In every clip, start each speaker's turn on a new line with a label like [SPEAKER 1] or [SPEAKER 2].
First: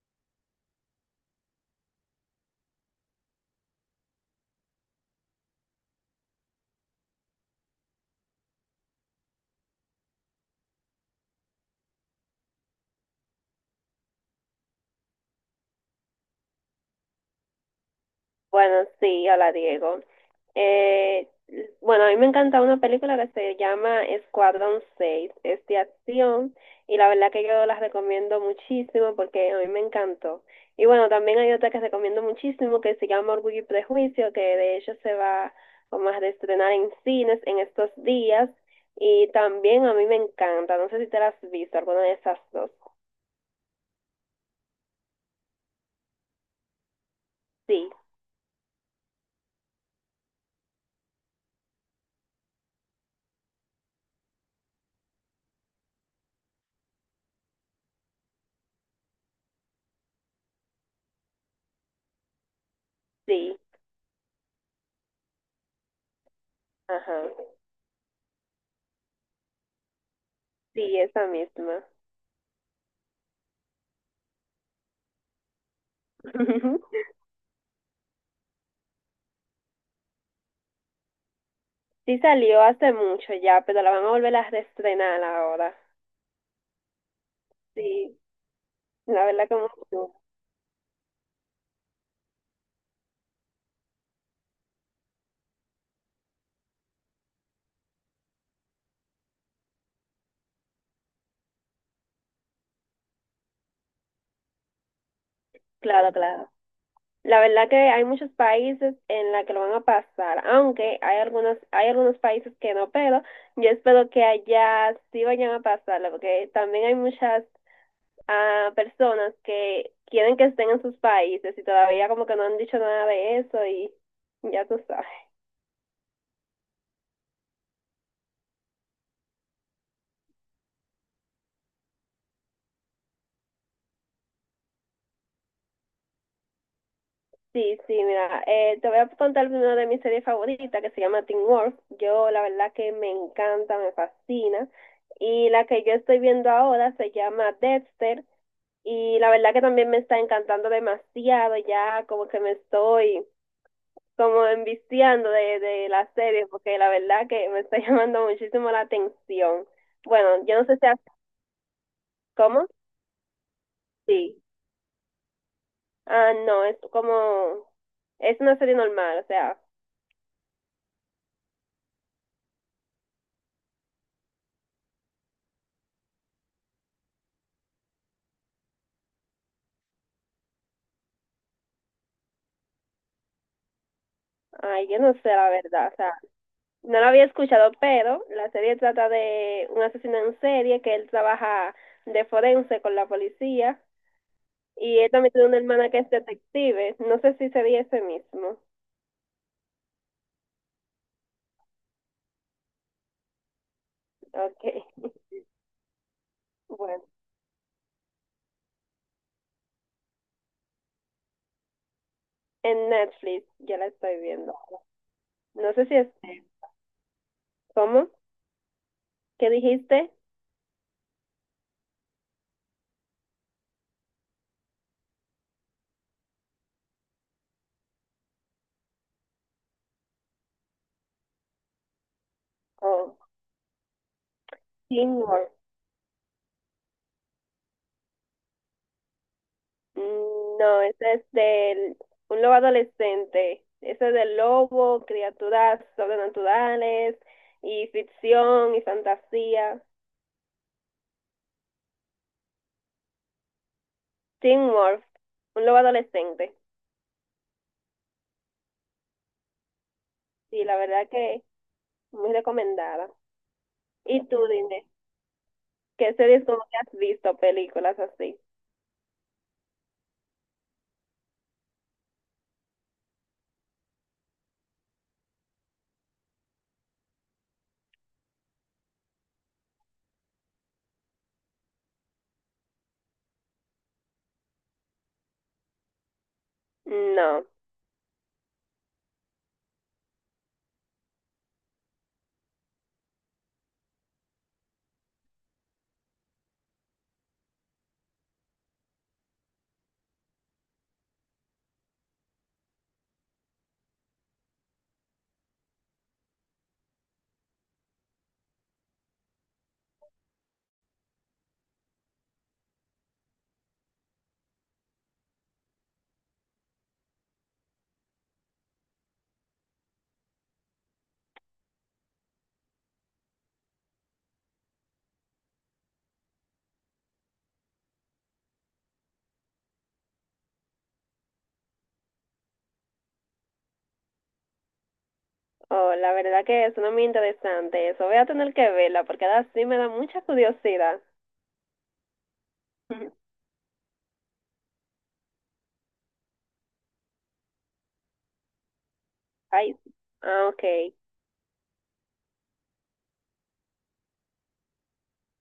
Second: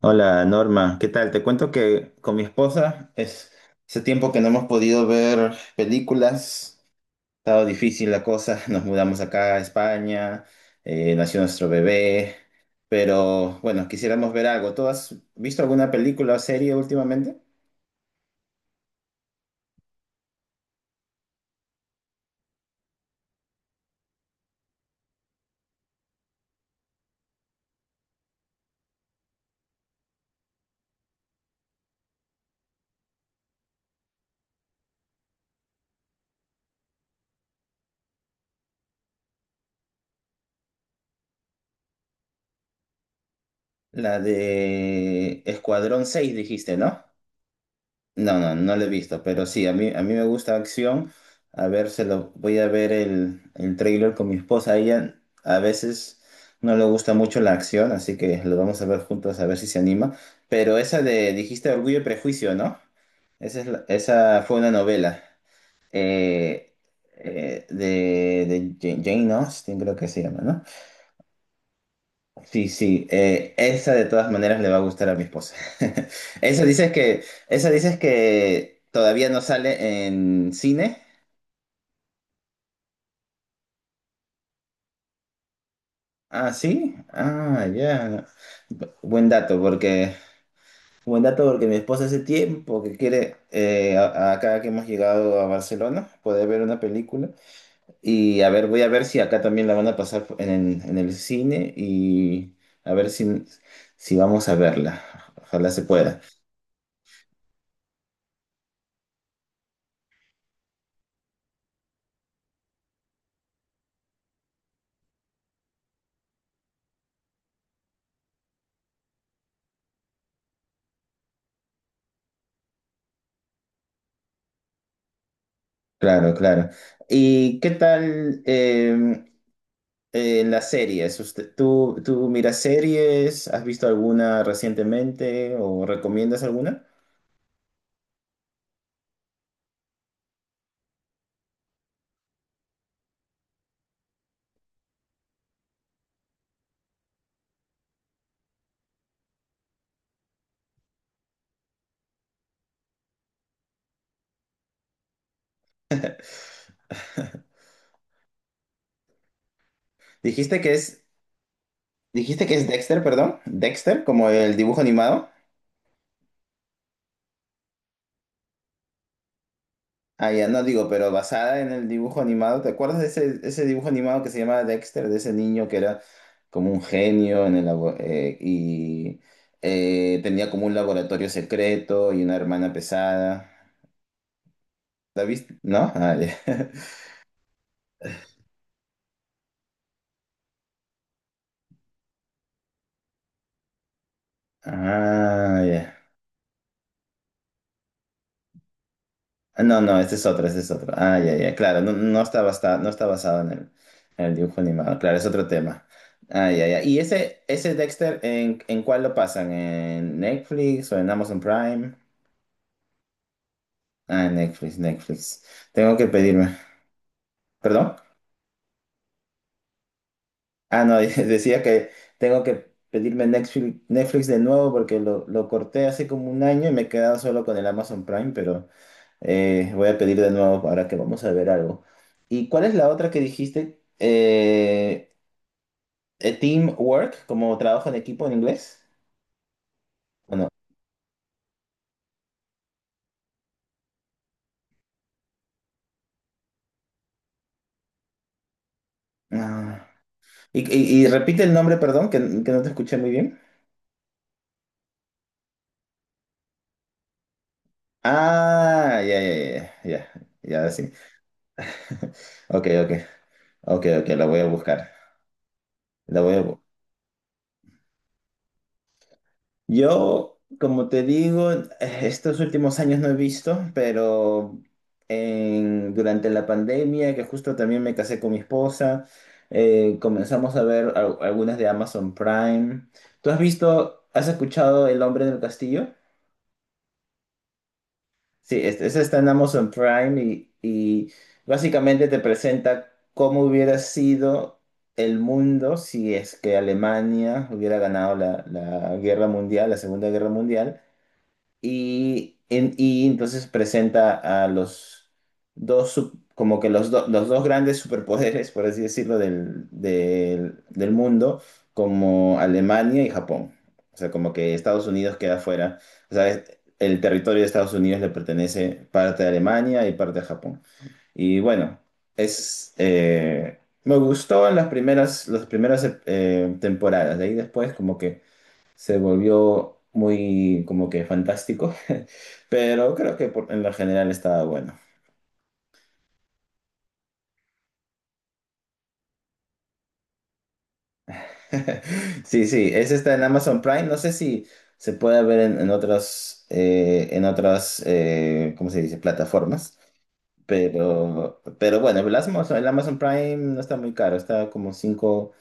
[SPEAKER 1] Hola Norma, ¿qué tal? Te cuento que con mi esposa es hace tiempo que no hemos podido ver películas, ha estado difícil la cosa, nos mudamos acá a España, nació nuestro bebé, pero bueno, quisiéramos ver algo. ¿Tú has visto alguna película o serie últimamente?
[SPEAKER 2] Bueno, sí, hola Diego. Eh, bueno, a mí me encanta una película que se llama Escuadrón 6, es de acción y la verdad que yo la recomiendo muchísimo porque a mí me encantó. Y bueno, también hay otra que recomiendo muchísimo que se llama Orgullo y Prejuicio, que de hecho se va como a estrenar en cines en estos días y también a mí me encanta, no sé si te la has visto, alguna de esas dos.
[SPEAKER 1] La de Escuadrón 6 dijiste, ¿no?
[SPEAKER 2] Sí,
[SPEAKER 1] No, no, no lo he visto, pero sí, a mí me gusta acción. A ver, se lo voy a ver el trailer con mi esposa. A ella a veces no le gusta mucho la acción, así que lo vamos a ver juntos a ver si se anima. Pero dijiste Orgullo y Prejuicio, ¿no?
[SPEAKER 2] sí,
[SPEAKER 1] Esa fue una novela eh,
[SPEAKER 2] ajá,
[SPEAKER 1] de Jane Austen, creo que se llama, ¿no?
[SPEAKER 2] sí, esa misma.
[SPEAKER 1] Sí, sí, esa de todas maneras le va a gustar a mi esposa. Esa dices que, esa dices que todavía no sale en cine.
[SPEAKER 2] Sí salió hace mucho ya, pero la van a volver a reestrenar ahora.
[SPEAKER 1] Ah, sí. Ah,
[SPEAKER 2] Sí,
[SPEAKER 1] ya. Bu-
[SPEAKER 2] la
[SPEAKER 1] Buen
[SPEAKER 2] verdad que
[SPEAKER 1] dato,
[SPEAKER 2] mucho.
[SPEAKER 1] porque buen dato porque mi esposa hace tiempo que quiere acá que hemos llegado a Barcelona poder ver una película y a ver, voy a ver si acá también la van a pasar en el cine y a ver si vamos a verla. Ojalá se
[SPEAKER 2] Claro,
[SPEAKER 1] pueda.
[SPEAKER 2] claro. La verdad que hay muchos países en la que lo van a pasar, aunque hay algunos países que no, pero yo espero que allá sí vayan a pasarlo, porque también hay muchas personas que quieren que estén en sus países y todavía como que no han dicho nada de eso y ya tú sabes.
[SPEAKER 1] Claro, claro. ¿Y qué tal las series? ¿Tú miras series? ¿Has visto alguna recientemente o recomiendas alguna?
[SPEAKER 2] Sí, sí, mira, te voy a contar una de mis series favoritas que se llama Teen Wolf. Yo la verdad que me encanta, me fascina. Y la que yo estoy viendo ahora se llama Dexter y la verdad que también me está encantando demasiado, ya como que me estoy como enviciando de la serie porque la verdad que me está llamando muchísimo la atención. Bueno, yo
[SPEAKER 1] Dijiste
[SPEAKER 2] no
[SPEAKER 1] que
[SPEAKER 2] sé si... a-
[SPEAKER 1] es, dijiste que
[SPEAKER 2] ¿Cómo?
[SPEAKER 1] es Dexter, perdón. Dexter, como
[SPEAKER 2] Sí.
[SPEAKER 1] el dibujo animado.
[SPEAKER 2] Ah, no, es como... Es una serie normal, o sea,
[SPEAKER 1] Ah, ya no digo, pero basada en el dibujo animado. ¿Te acuerdas de ese dibujo animado que se llamaba Dexter, de ese niño que era como un genio en el y tenía como un laboratorio secreto y una hermana pesada?
[SPEAKER 2] ay, yo no
[SPEAKER 1] ¿La
[SPEAKER 2] sé la
[SPEAKER 1] viste?
[SPEAKER 2] verdad,
[SPEAKER 1] ¿No?
[SPEAKER 2] o sea,
[SPEAKER 1] Ah, ya.
[SPEAKER 2] no lo había escuchado, pero la serie trata de un asesino en serie que él trabaja de forense con la policía y él también tiene una
[SPEAKER 1] Ah,
[SPEAKER 2] hermana
[SPEAKER 1] ya.
[SPEAKER 2] que es detective. No sé si sería ese mismo.
[SPEAKER 1] Ah, no, no, este es otro, este es otro. Ah, ya, ya, claro, no, no está no está basado en el dibujo
[SPEAKER 2] Okay,
[SPEAKER 1] animado, claro, es otro tema. Ah, ya, ya. ¿Y
[SPEAKER 2] bueno.
[SPEAKER 1] ese Dexter, en cuál lo pasan? ¿En Netflix o en Amazon Prime?
[SPEAKER 2] En Netflix ya la estoy
[SPEAKER 1] Ah, en
[SPEAKER 2] viendo.
[SPEAKER 1] Netflix, Netflix.
[SPEAKER 2] No sé si
[SPEAKER 1] Tengo que
[SPEAKER 2] es...
[SPEAKER 1] pedirme. ¿Perdón?
[SPEAKER 2] ¿Cómo? ¿Qué dijiste?
[SPEAKER 1] Ah, no, decía que tengo que pedirme Netflix, Netflix de nuevo porque lo corté hace como un año y me he quedado solo con el Amazon Prime, pero... voy a pedir de nuevo ahora que vamos a ver algo. ¿Y cuál es la otra
[SPEAKER 2] Oh,
[SPEAKER 1] que dijiste?
[SPEAKER 2] Teen Wolf.
[SPEAKER 1] Teamwork, como trabajo en equipo en inglés. Bueno,
[SPEAKER 2] Mm, no, ese es de un lobo adolescente. Ese es de lobo, criaturas sobrenaturales y ficción y fantasía.
[SPEAKER 1] ah. Y repite el nombre, perdón, que no te escuché muy bien.
[SPEAKER 2] Teen Wolf, un lobo adolescente.
[SPEAKER 1] Ah, ya, ya, ya, ya, ya,
[SPEAKER 2] Sí,
[SPEAKER 1] ya,
[SPEAKER 2] la
[SPEAKER 1] sí.
[SPEAKER 2] verdad que muy
[SPEAKER 1] Ok, ok,
[SPEAKER 2] recomendada.
[SPEAKER 1] ok, ok, la
[SPEAKER 2] ¿Y tú,
[SPEAKER 1] voy a buscar.
[SPEAKER 2] dime ¿qué
[SPEAKER 1] La voy a,
[SPEAKER 2] series como
[SPEAKER 1] bu-
[SPEAKER 2] que has visto, películas así?
[SPEAKER 1] Yo, como te digo, estos últimos años no he visto, pero durante la pandemia, que justo también me casé con mi esposa, comenzamos a ver algunas de Amazon Prime. ¿Tú has visto, has escuchado El hombre del castillo?
[SPEAKER 2] No.
[SPEAKER 1] Sí, esa está en Amazon Prime y básicamente te presenta cómo hubiera sido el mundo si es que Alemania hubiera ganado la guerra mundial, la Segunda Guerra Mundial y, y entonces presenta a los como que los dos grandes superpoderes, por así decirlo, del mundo, como Alemania y Japón. O sea, como que Estados Unidos queda fuera. O sea, el territorio de Estados Unidos le pertenece parte a Alemania y parte a Japón. Y bueno, me gustó en las primeras temporadas. De ahí después, como que se volvió muy como que fantástico, pero creo que en lo general estaba bueno.
[SPEAKER 2] Oh, la verdad que eso no es muy interesante eso. Voy a tener que verla porque ahora sí me da mucha curiosidad.
[SPEAKER 1] Sí, sí, ese está en Amazon Prime, no sé si se puede ver en otras, ¿cómo se dice?,
[SPEAKER 2] Ay,
[SPEAKER 1] plataformas,
[SPEAKER 2] sí. Ah, ok.
[SPEAKER 1] pero, bueno, el Amazon Prime no está muy caro, está como 5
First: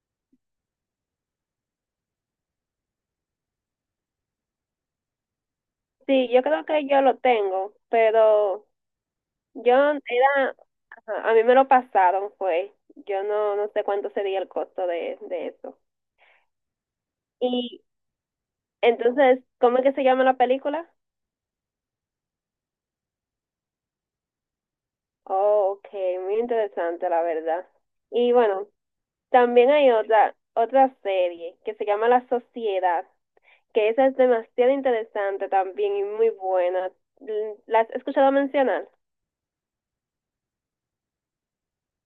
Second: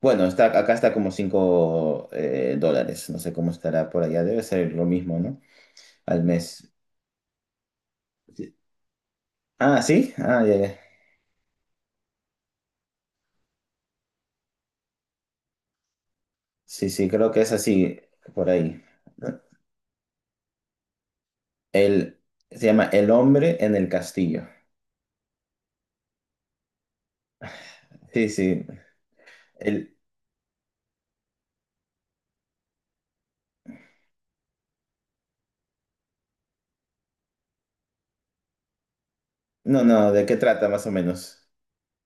[SPEAKER 1] bueno, está, acá está como 5 dólares, no sé cómo estará por allá, debe ser lo mismo, ¿no? Al
[SPEAKER 2] Sí, yo creo
[SPEAKER 1] mes.
[SPEAKER 2] que yo lo tengo,
[SPEAKER 1] Sí.
[SPEAKER 2] pero yo
[SPEAKER 1] Ah, sí, ah, ya,
[SPEAKER 2] era,
[SPEAKER 1] ya.
[SPEAKER 2] ajá, a mí me lo pasaron, fue. Yo no, no sé cuánto sería el costo de eso.
[SPEAKER 1] Sí, sí, creo que es
[SPEAKER 2] Y
[SPEAKER 1] así, por ahí. ¿No?
[SPEAKER 2] entonces, ¿cómo es que se llama la película?
[SPEAKER 1] El, se llama El hombre en el castillo.
[SPEAKER 2] Oh, ok, muy interesante, la verdad.
[SPEAKER 1] Sí,
[SPEAKER 2] Y
[SPEAKER 1] sí.
[SPEAKER 2] bueno, también hay
[SPEAKER 1] El,
[SPEAKER 2] otra, otra serie que se llama La Sociedad, que esa es demasiado interesante también y muy buena. ¿La has escuchado mencionar?
[SPEAKER 1] no, no, ¿de qué trata más o menos?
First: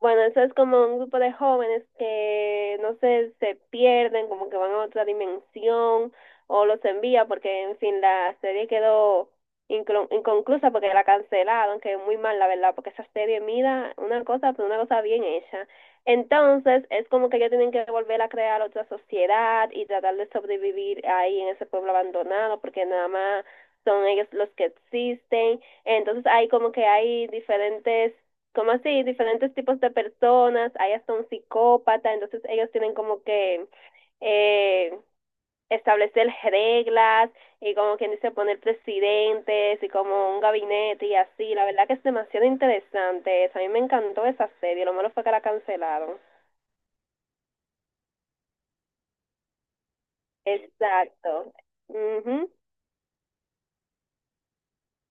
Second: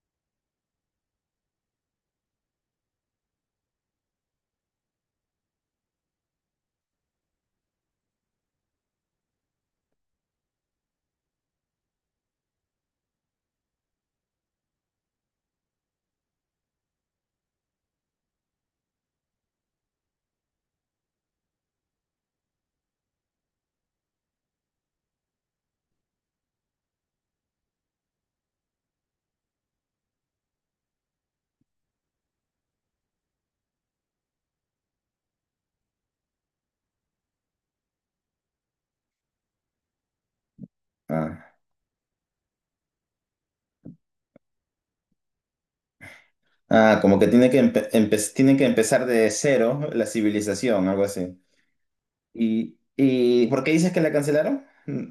[SPEAKER 2] Bueno, eso es como un grupo de jóvenes que, no sé, se pierden, como que van a otra dimensión o los envía porque, en fin, la serie quedó inconclusa porque la cancelaron, que es muy mal, la verdad, porque esa serie, mira, una cosa, pero una cosa bien hecha. Entonces, es como que ellos tienen que volver a crear otra sociedad y tratar de sobrevivir ahí en ese pueblo abandonado porque nada más son ellos los que existen. Entonces, hay como que hay diferentes como así, diferentes tipos de personas, hay hasta un psicópata, entonces ellos tienen como que eh, establecer reglas y como quien dice poner presidentes y como un gabinete y
[SPEAKER 1] Ah,
[SPEAKER 2] así, la verdad que es demasiado interesante, eso. A mí me encantó esa serie, lo malo fue que la cancelaron.
[SPEAKER 1] ah, como que tiene que, empezar de cero la civilización, algo así.
[SPEAKER 2] Exacto. Ujú.
[SPEAKER 1] ¿Y por qué dices que la cancelaron? Mm,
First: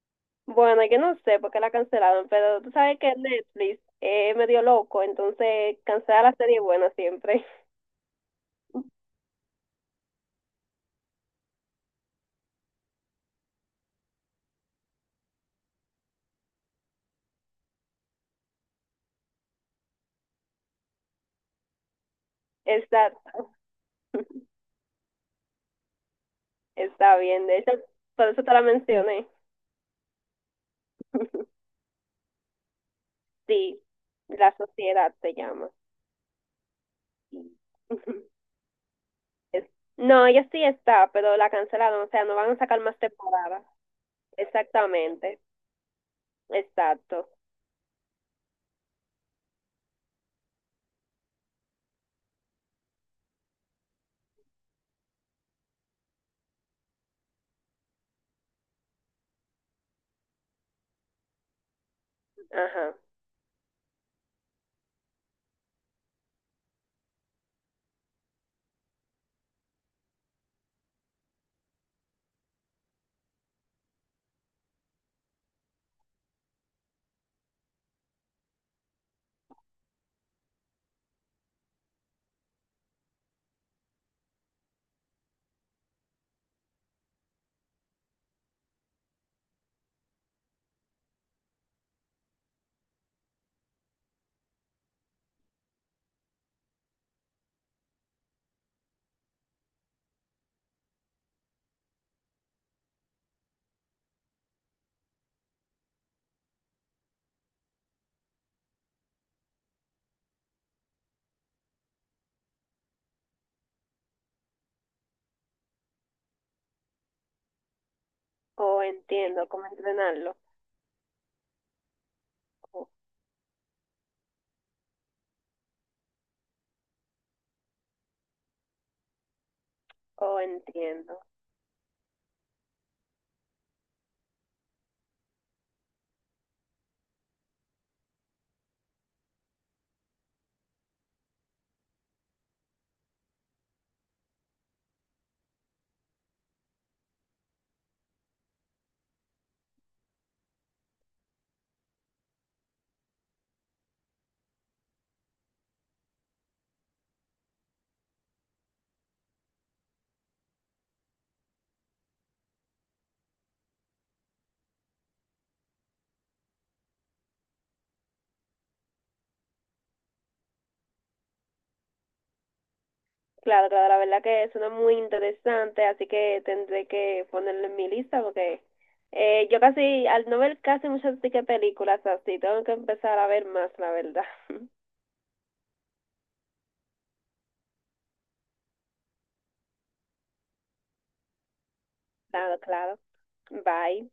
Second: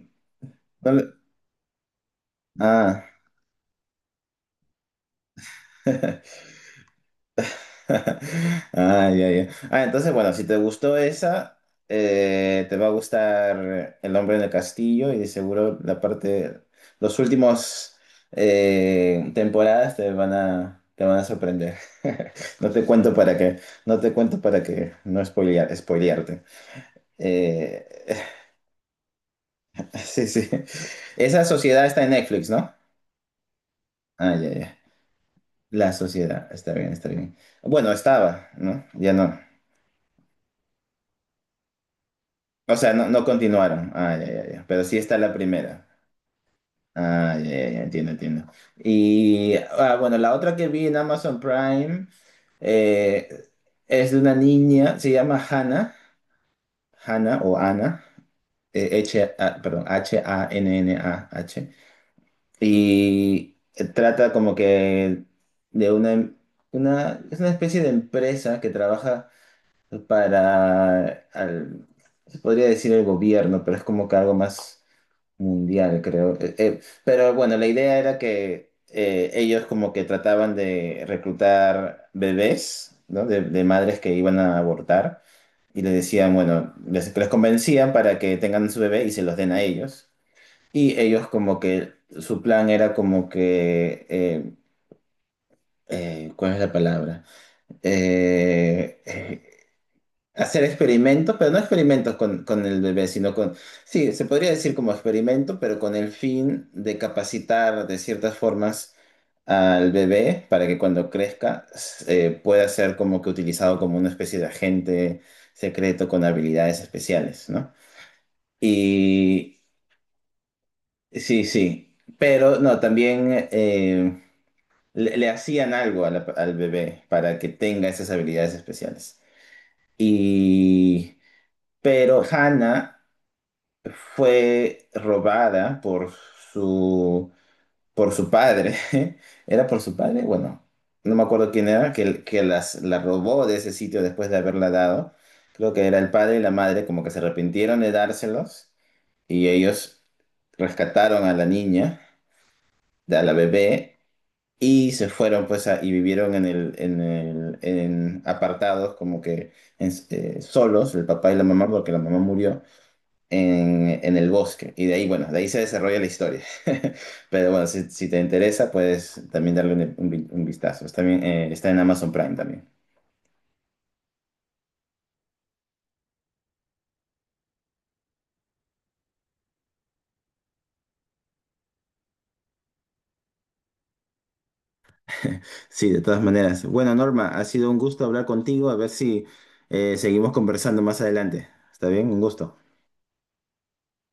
[SPEAKER 2] Bueno,
[SPEAKER 1] No
[SPEAKER 2] yo
[SPEAKER 1] le-
[SPEAKER 2] no sé por qué la cancelaron, pero tú sabes
[SPEAKER 1] ah.
[SPEAKER 2] que Netflix es medio loco, entonces cancela la serie buena siempre.
[SPEAKER 1] Ah, ya, ya. Ah, entonces, bueno, si te gustó esa, te va a gustar El hombre en el castillo y de seguro los últimos temporadas te van a sorprender. No te cuento para
[SPEAKER 2] Exacto.
[SPEAKER 1] que, no te cuento para que no spoilearte.
[SPEAKER 2] Está bien, de hecho,
[SPEAKER 1] Eh,
[SPEAKER 2] por eso te la mencioné.
[SPEAKER 1] sí, sí. Esa sociedad está en Netflix, ¿no?
[SPEAKER 2] Sí,
[SPEAKER 1] Ah, ya,
[SPEAKER 2] la
[SPEAKER 1] ya.
[SPEAKER 2] sociedad se llama.
[SPEAKER 1] La sociedad, está bien, está bien.
[SPEAKER 2] Sí.
[SPEAKER 1] Bueno, estaba, ¿no? Ya no.
[SPEAKER 2] Es- No, ella sí está, pero la cancelaron, o sea, no van a
[SPEAKER 1] O
[SPEAKER 2] sacar
[SPEAKER 1] sea,
[SPEAKER 2] más
[SPEAKER 1] no, no
[SPEAKER 2] temporadas.
[SPEAKER 1] continuaron. Ah, ya, ya, ya. Pero sí está la
[SPEAKER 2] Exactamente,
[SPEAKER 1] primera.
[SPEAKER 2] exacto.
[SPEAKER 1] Ah, ya, ya, ya, entiendo, entiendo. Y ah, bueno, la otra que vi en Amazon Prime eh, es de una niña, se llama Hannah, Hannah o Ana, H, A, perdón, Hannah.
[SPEAKER 2] Ajá.
[SPEAKER 1] Y trata como que de una, es una especie de empresa que trabaja para, se podría decir el gobierno, pero es como que algo más mundial, creo. Pero bueno, la idea era que ellos como que trataban de reclutar bebés, ¿no? De madres que iban a abortar y les decían, bueno, les convencían para que tengan su bebé y se los den a ellos. Y ellos como que su plan era como que, ¿cuál es la palabra? Eh, eh, hacer experimentos, pero no experimentos con el bebé, sino con, sí, se podría decir como experimento, pero con el fin de capacitar de ciertas formas al bebé para que cuando crezca pueda ser como que utilizado como una especie de agente secreto con habilidades especiales, ¿no?
[SPEAKER 2] Oh, entiendo
[SPEAKER 1] Y
[SPEAKER 2] cómo entrenarlo.
[SPEAKER 1] sí, sí, pero no,
[SPEAKER 2] Oh,
[SPEAKER 1] también le hacían algo a al bebé para que tenga esas habilidades especiales.
[SPEAKER 2] oh,
[SPEAKER 1] Y,
[SPEAKER 2] entiendo.
[SPEAKER 1] pero Hannah fue robada por su, su padre. ¿Era por su padre? Bueno, no me acuerdo quién era, que la robó de ese sitio después de haberla dado. Creo que era el padre y la madre, como que se arrepintieron de dárselos y ellos rescataron a la niña, a la bebé, y se fueron pues y vivieron en apartados, como que solos, el papá y la mamá, porque la mamá murió en el bosque. Y de ahí, bueno, de ahí se desarrolla la historia. Pero bueno, si te interesa, puedes también darle un vistazo. Está bien, está en Amazon Prime también.
[SPEAKER 2] Claro, claro, la verdad que suena muy interesante, así que tendré que ponerlo en mi lista porque yo casi, al no ver casi muchas sí que películas así, tengo que empezar a ver más, la verdad.
[SPEAKER 1] Sí, de todas maneras. Bueno, Norma, ha sido un gusto hablar contigo. A ver si seguimos conversando más adelante. ¿Está bien? Un gusto.
[SPEAKER 2] Claro, claro. Bye.